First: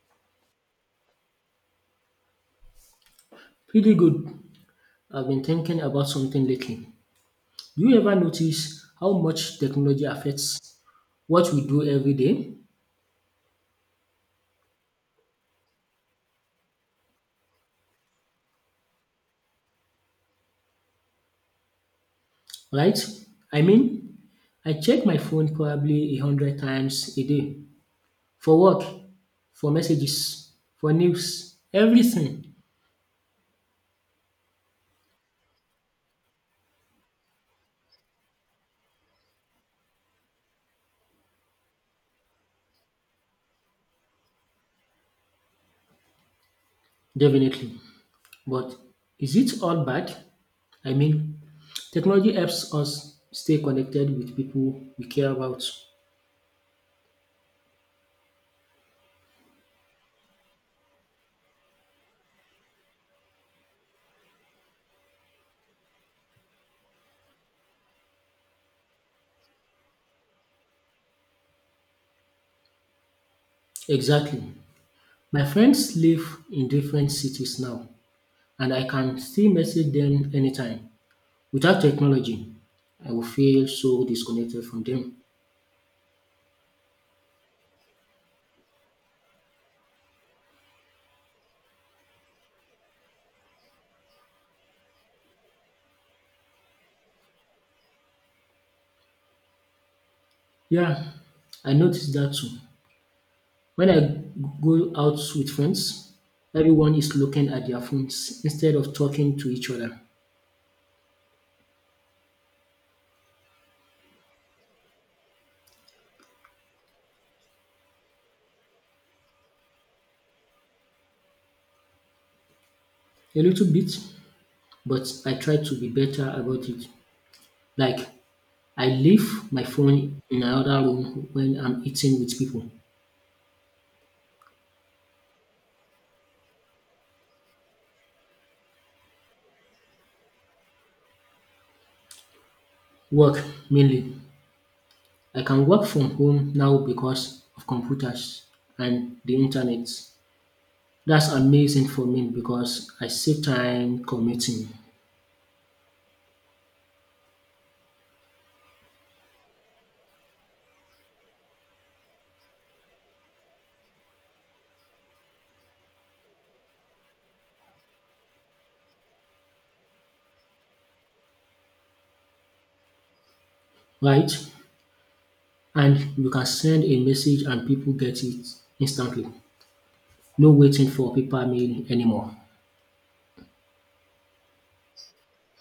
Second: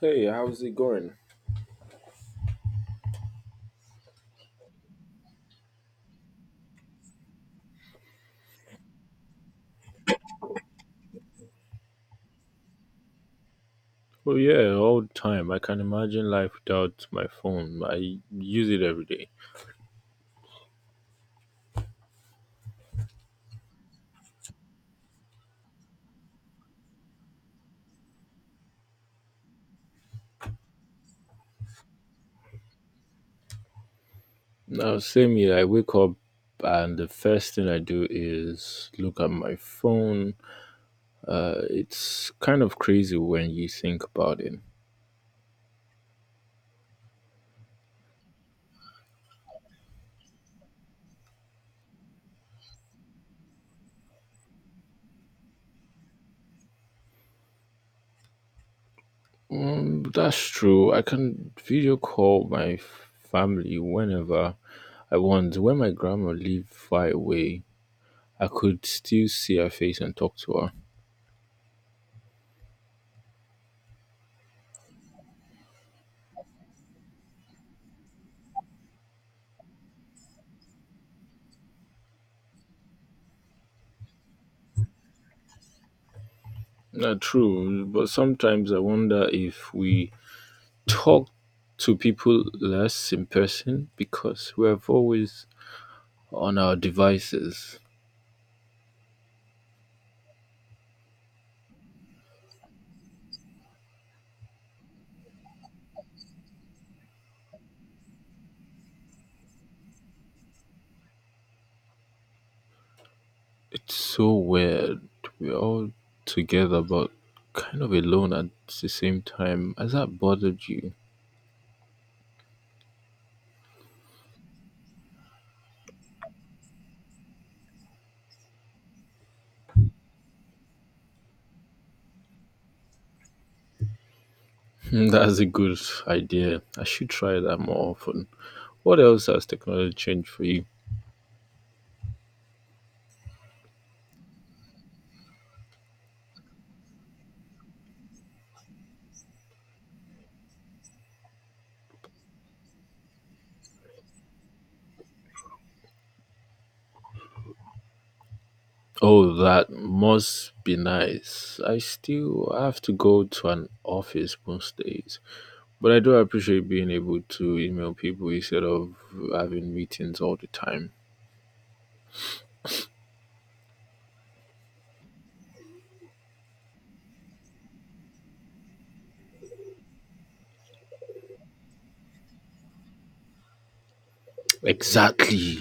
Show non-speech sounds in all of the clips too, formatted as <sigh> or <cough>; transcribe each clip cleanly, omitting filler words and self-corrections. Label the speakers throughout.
Speaker 1: Hey, how's it going?
Speaker 2: Pretty good. I've been thinking about something lately. Do you ever notice how much technology affects what we do every day?
Speaker 1: Oh yeah, all the time. I can imagine life without my phone. I use it every day.
Speaker 2: Right? I mean, I check my phone probably 100 times a day for work, for messages, for news, everything,
Speaker 1: Now, same here. I wake up and the first thing I do is look at my phone. It's kind of crazy when you think about it.
Speaker 2: definitely. But is it all bad? I mean, technology helps us stay connected with people we care about.
Speaker 1: Mm, that's true. I can video call my family whenever I want. When my grandma lived far away, I could still see her face and talk to her.
Speaker 2: Exactly. My friends live in different cities now and I can still message them anytime. Without technology, I will feel so disconnected from them.
Speaker 1: Not true, but sometimes I wonder if we talk to people less in person because we're always on our devices.
Speaker 2: Yeah, I noticed that too. When I go out with friends, everyone is looking at their phones instead of talking to each other.
Speaker 1: It's so weird. We're all together but kind of alone at the same time. Has that bothered you?
Speaker 2: A little bit, but I try to be better about it. Like, I leave my phone in another room when I'm eating with people.
Speaker 1: Hmm, that's a good idea. I should try that more often. What else has technology changed for you?
Speaker 2: Work, mainly. I can work from home now because of computers and the internet. That's amazing for me because I save time commuting,
Speaker 1: Oh, that must be nice. I still have to go to an office most days. But I do appreciate being able to email people instead of having meetings all the time.
Speaker 2: right? And you can send a message and people get it instantly. No waiting for paper mail anymore.
Speaker 1: Exactly.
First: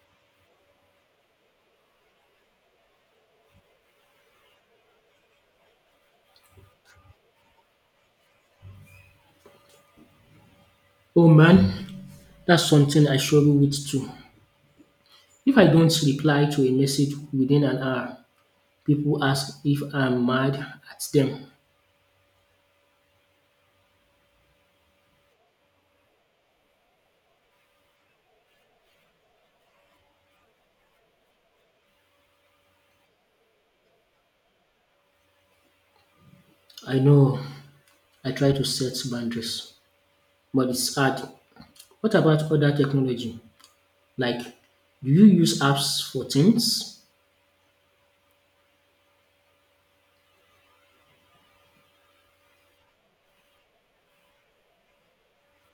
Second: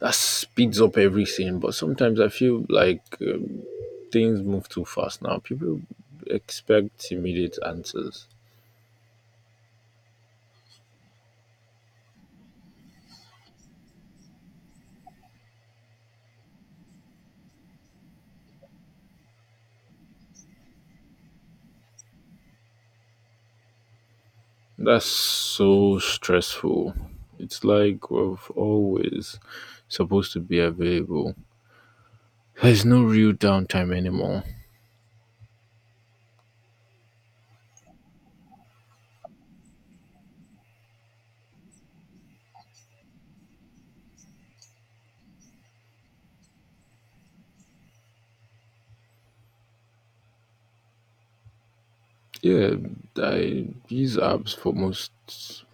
Speaker 1: That speeds up everything. But sometimes I feel like things move too fast now. People expect immediate answers.
Speaker 2: Oh man, that's something I struggle with too. If I don't reply to a message within an hour, people ask if I'm mad at them.
Speaker 1: That's so stressful. It's like we're always supposed to be available. There's no real downtime anymore.
Speaker 2: I know I try to set boundaries, but it's hard. What about other technology? Like, do you use apps for things?
Speaker 1: Yeah, I use apps for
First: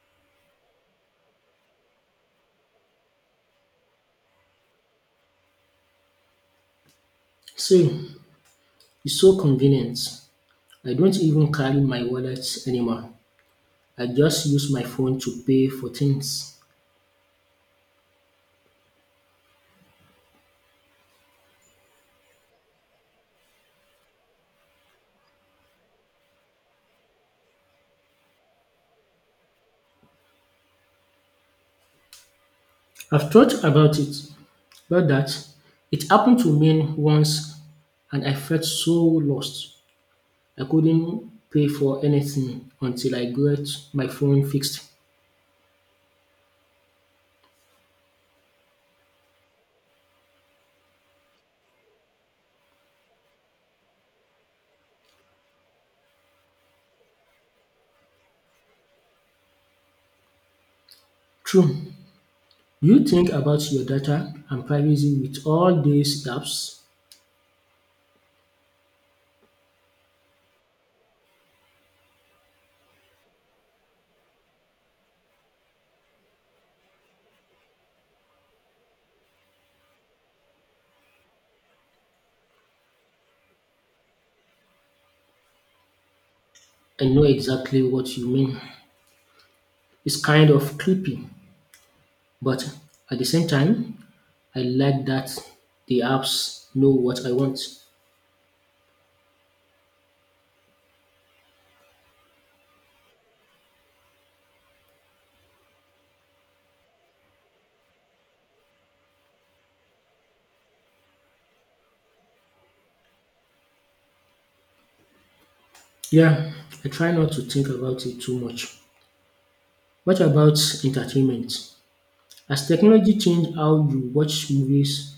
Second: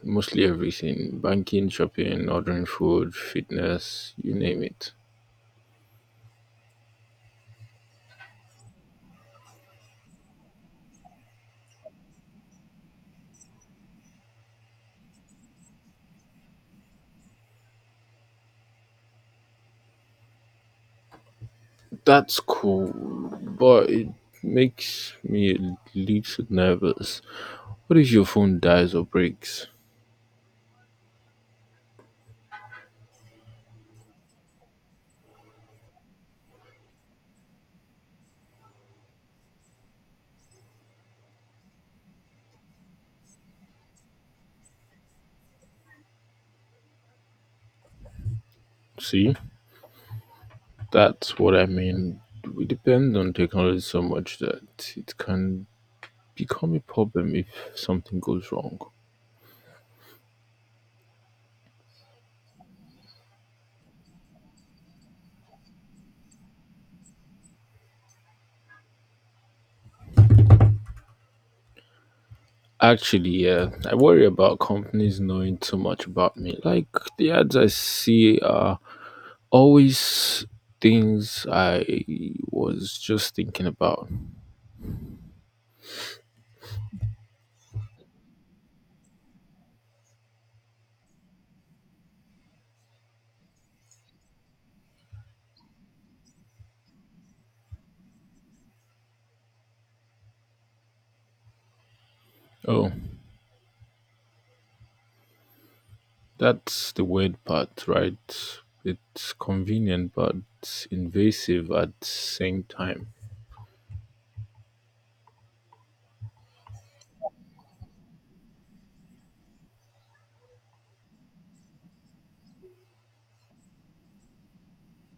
Speaker 1: mostly everything. Banking, shopping, ordering food, fitness, you name it.
Speaker 2: Same. It's so convenient. I don't even carry my wallet anymore. I just use my phone to pay for things.
Speaker 1: That's cool, but it makes me a little nervous. What if your phone dies or breaks?
Speaker 2: I've thought about that. It happened to me once and I felt so lost. I couldn't pay for anything until I got my phone fixed.
Speaker 1: See? That's what I mean. We depend on technology so much that it can become a problem if something goes wrong.
Speaker 2: True. You think about your data and privacy with all these apps
Speaker 1: Actually, yeah, I worry about companies knowing too much about me. Like the ads I see are always things I was just thinking about.
Speaker 2: and know exactly what you mean? It's kind of creepy, but at the same time, I like that the apps know what I want.
Speaker 1: Oh, that's the weird part, right? It's convenient but invasive at the same time.
Speaker 2: Yeah, I try not to think about it too much. What about entertainment? Has technology changed how you watch movies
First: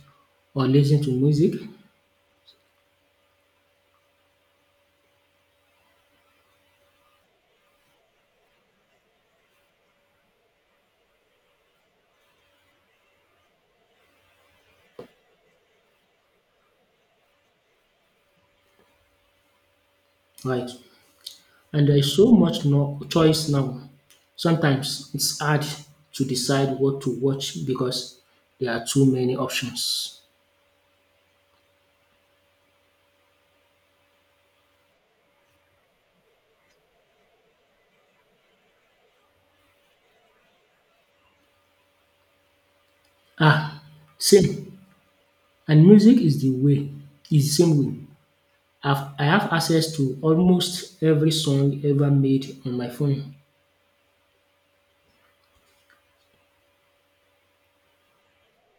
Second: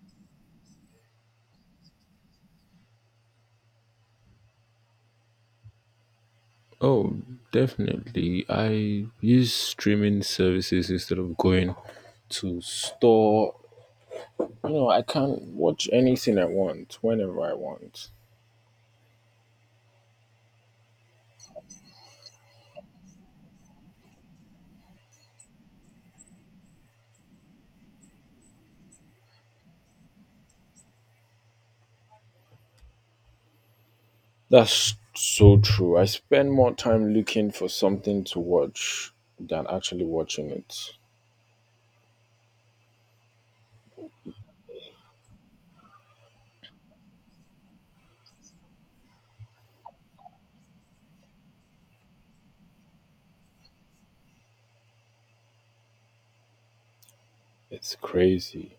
Speaker 2: or listen to music?
Speaker 1: Oh, definitely. I use streaming services instead of going to store. You know, I can watch anything I want whenever I want.
Speaker 2: Right. And there's so much no choice now. Sometimes it's hard to decide what to watch because there are too many options.
Speaker 1: That's so true. I spend more time looking for something to watch than actually watching it.
Speaker 2: Ah, same. And music is the same way. I have access to almost every song ever made on my phone.
Speaker 1: It's crazy.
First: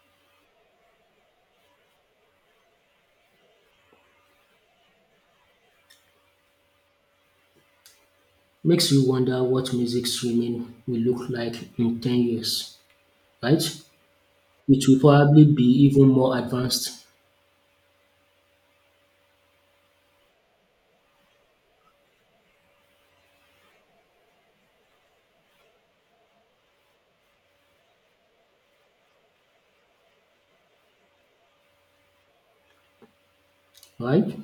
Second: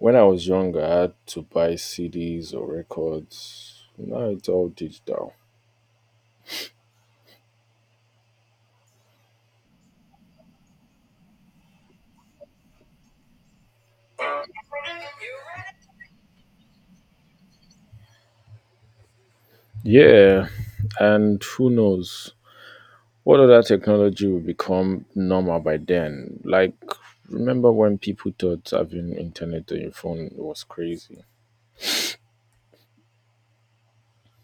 Speaker 1: When I was younger, I had to buy CDs or records. Now it's all digital.
Speaker 2: Makes you wonder what music streaming will look like in 10 years, right? It will probably be even more advanced,
Speaker 1: Yeah, and who knows what other technology will become normal by then? Like, remember when people thought having internet on your phone was crazy?
Speaker 2: right?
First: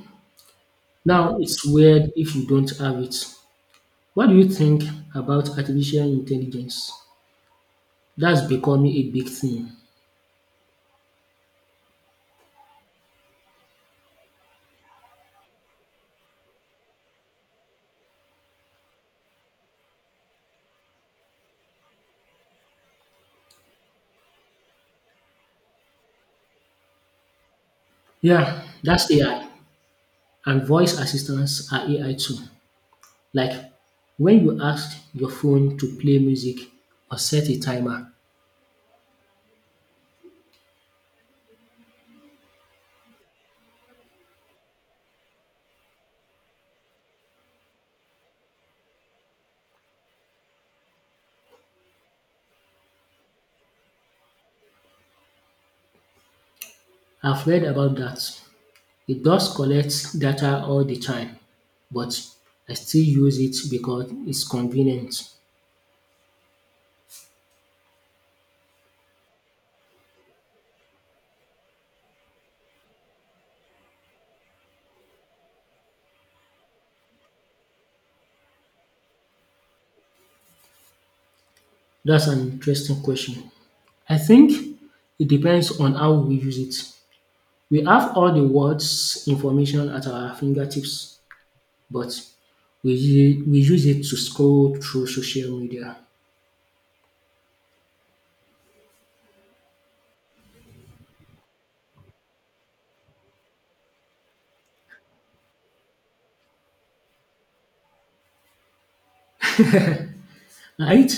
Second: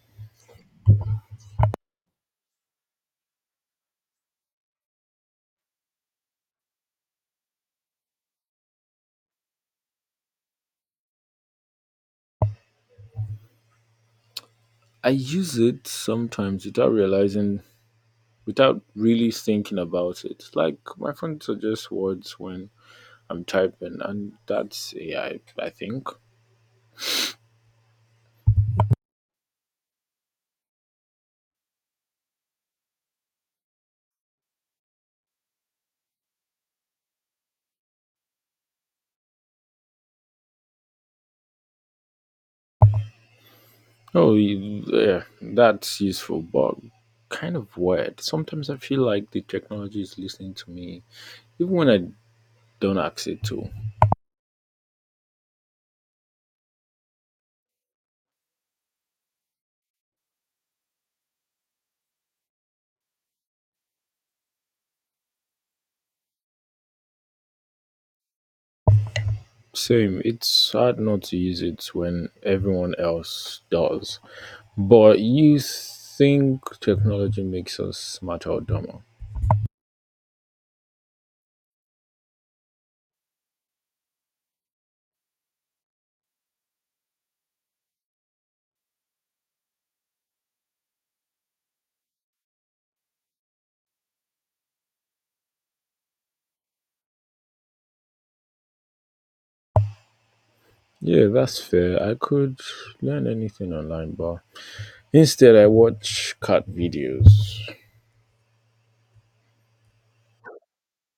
Speaker 2: Now it's weird if you don't have it. What do you think about artificial intelligence? That's becoming a big thing.
Speaker 1: I use it sometimes without really thinking about it. Like my phone suggests words when I'm typing, and that's AI, I think.
Speaker 2: Yeah, that's AI. And voice assistants are AI too. Like when you ask your phone to play music or set a timer,
Speaker 1: Oh, yeah, that's useful, but kind of weird. Sometimes I feel like the technology is listening to me, even when I don't ask it to.
Speaker 2: I've read about that. It does collect data all the time, but I still use it because it's convenient.
Speaker 1: Same, it's hard not to use it when everyone else does. But you think technology makes us smarter or dumber?
Speaker 2: That's an interesting question. I think it depends on how we use it. We have all the words information at our fingertips, but we use it to scroll through social media,
Speaker 1: Yeah, that's fair. I could learn anything online, but instead, I watch cat videos.
Speaker 2: right?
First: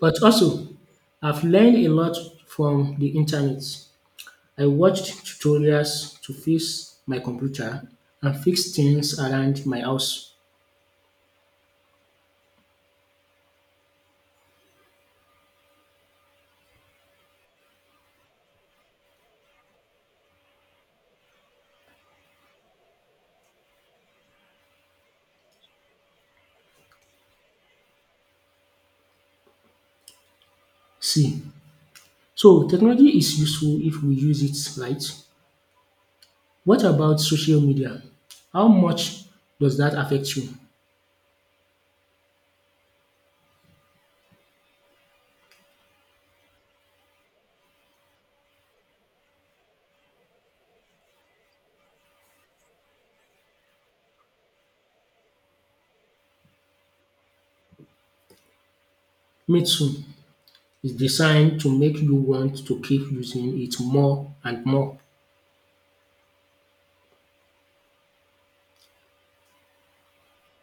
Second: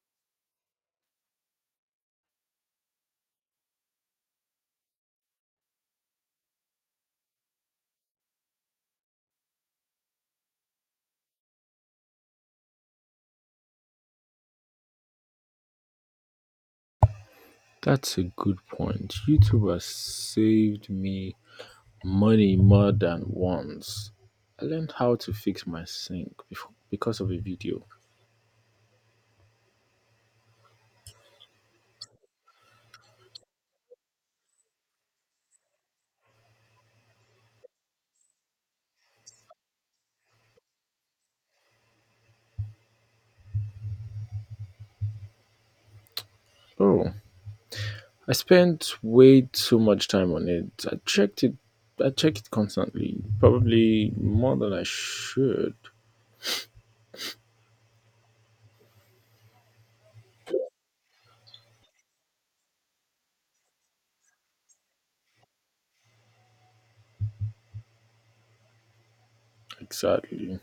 Speaker 2: But also, I've learned a lot from the internet. I watched tutorials to fix my computer and fix things around my house.
Speaker 1: That's a good point. YouTube has saved me money more than once. I learned how to fix my sink because of a video.
Speaker 2: See, so technology is useful if we use it right. What about social media? How much does that affect you?
Speaker 1: Oh, I spent way too much time on it. I check it constantly, probably more than I should.
Speaker 2: Me too. It's designed to make you want to keep using it more and more.
Speaker 1: Exactly.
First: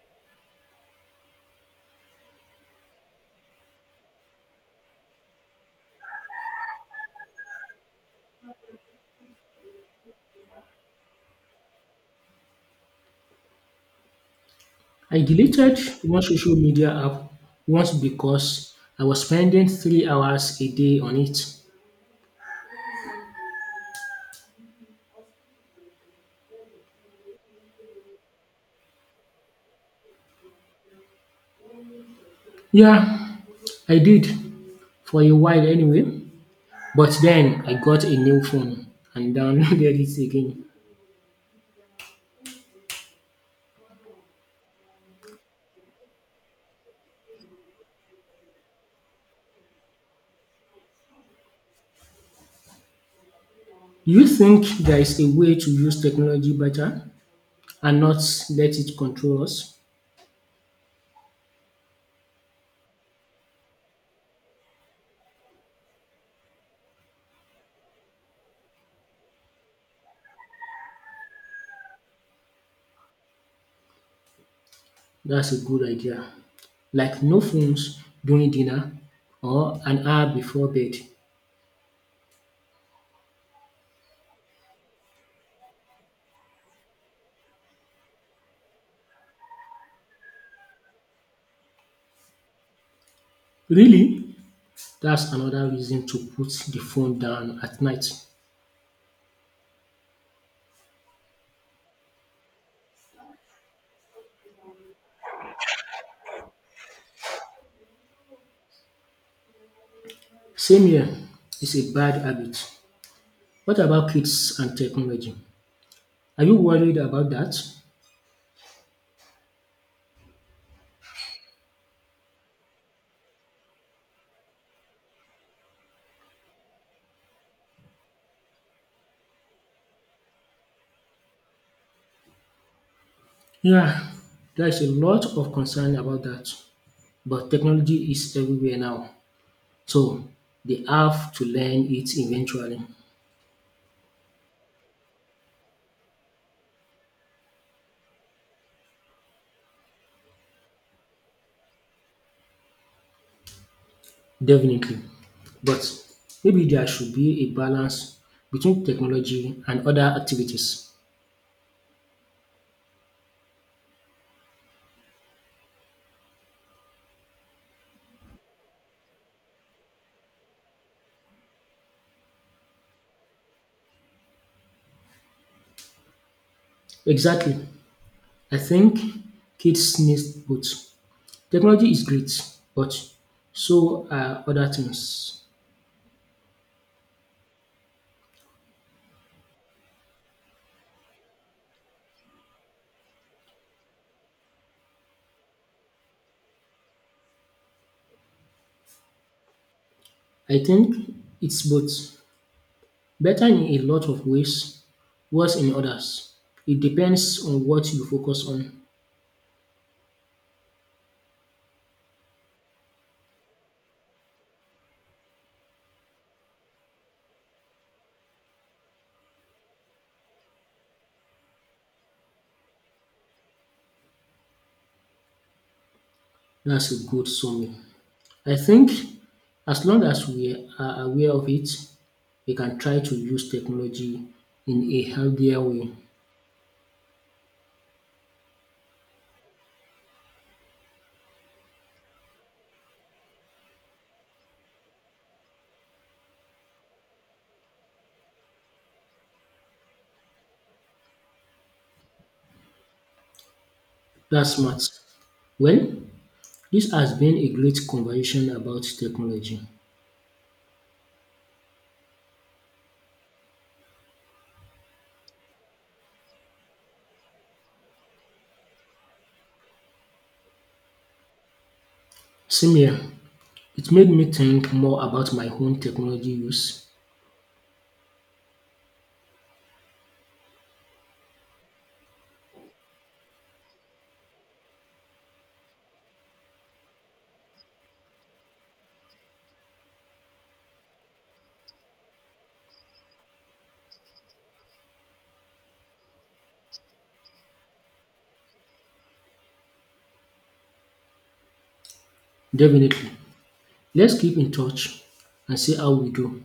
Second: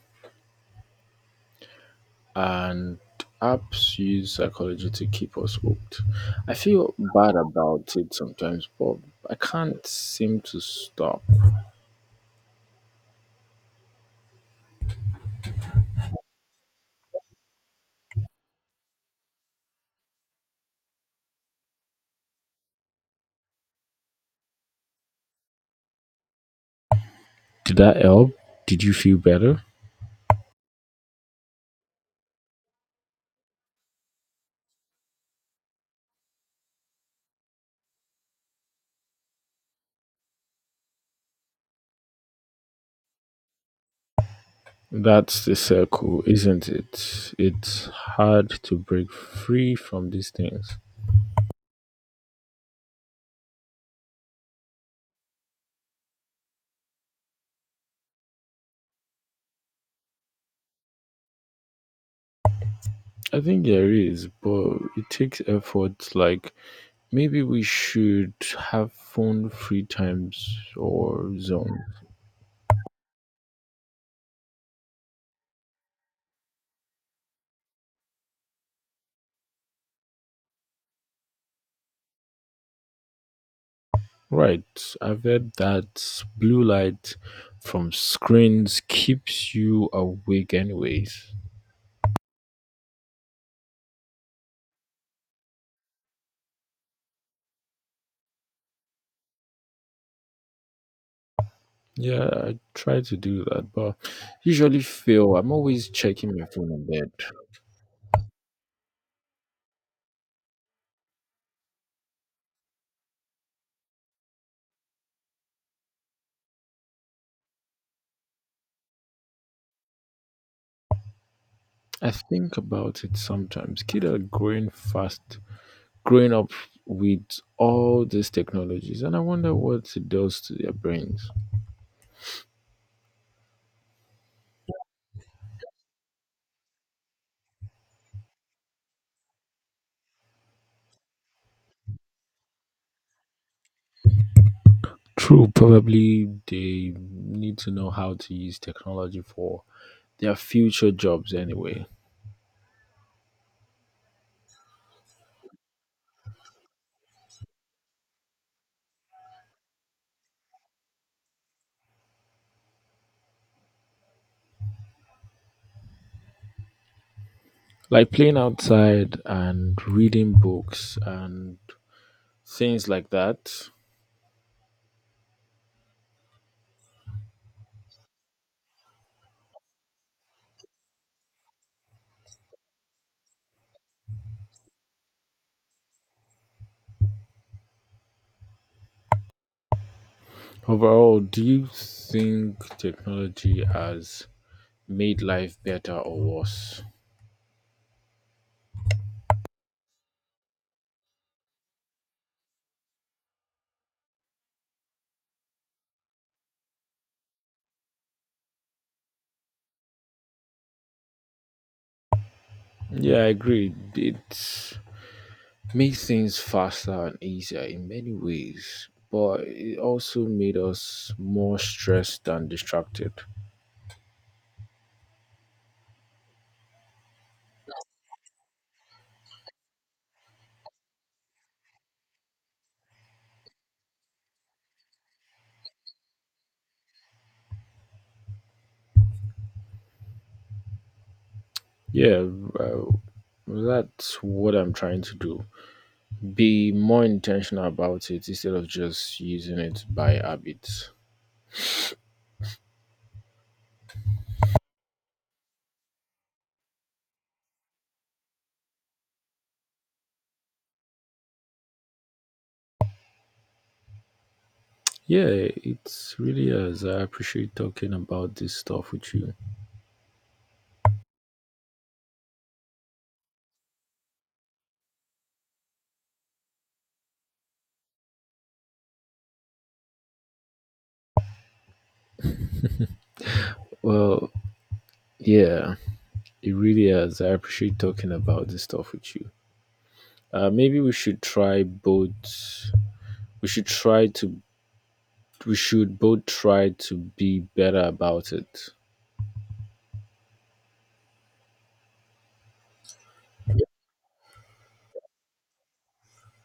Speaker 1: And apps use psychology to keep us hooked. I feel bad about it sometimes, but I can't seem to stop.
Speaker 2: I deleted one social media app once because I was spending 3 hours a day on it.
Speaker 1: Did that help? Did you feel better?
Speaker 2: Yeah, I did for a while anyway. But then I got a new phone and downloaded <laughs> it again.
Speaker 1: That's the circle, isn't it? It's hard to break free from these things.
Speaker 2: Do you think there is a way to use technology better and not let it control us?
Speaker 1: I think there is, but it takes effort. Like, maybe we should have phone free times or zones.
Speaker 2: That's a good idea. Like no phones during dinner or an hour before bed.
Speaker 1: Right. I've heard that blue light from screens keeps you awake anyways.
Speaker 2: Really? That's another reason to put the phone down at night.
Speaker 1: Yeah, I try to do that, but usually fail. I'm always checking my phone in bed.
Speaker 2: Same here. It's a bad habit. What about kids and technology? Are you worried about that?
Speaker 1: I think about it sometimes. Kids are growing up with all these technologies, and I wonder what it does to their brains.
Speaker 2: Yeah, there's a lot of concern about that. But technology is everywhere now, so they have to learn it eventually,
Speaker 1: True, probably they need to know how to use technology for their future jobs anyway.
Speaker 2: definitely. But maybe there should be a balance between technology and other activities.
Speaker 1: Like playing outside and reading books and things like that.
Speaker 2: Exactly. I think kids need both. Technology is great, but so are other things.
Speaker 1: Overall, do you think technology has made life better or worse?
Speaker 2: I think it's both. Better in a lot of ways, worse in others. It depends on what you focus on.
Speaker 1: Yeah, I agree. It made things faster and easier in many ways, but it also made us more stressed and distracted.
Speaker 2: That's a good summary. I think as long as we are aware of it, we can try to use technology in a healthier way.
Speaker 1: Yeah, uh, that's what I'm trying to do. Be more intentional about it instead of just using it by habit.
Speaker 2: That's smart. Well, this has been a great conversation about technology.
Speaker 1: Yeah, it really has. I appreciate talking about this stuff with you.
Speaker 2: Same here. It made me think more about my own technology use.
Speaker 1: Well, yeah, it really has. I appreciate talking about this stuff with you. Maybe we should try both. We should try to. We should both try to be better about it.
Speaker 2: Definitely. Let's keep in touch and see how we do.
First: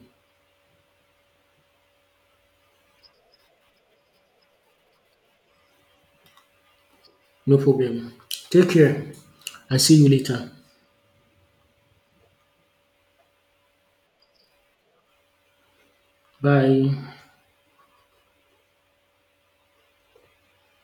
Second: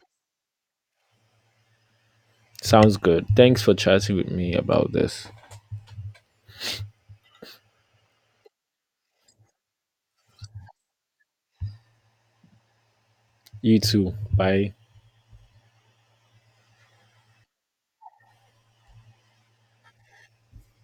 Speaker 1: Sounds good. Thanks for chatting with me about this.
Speaker 2: No problem. Take care and see you later.
Speaker 1: You too. Bye.
Speaker 2: Bye.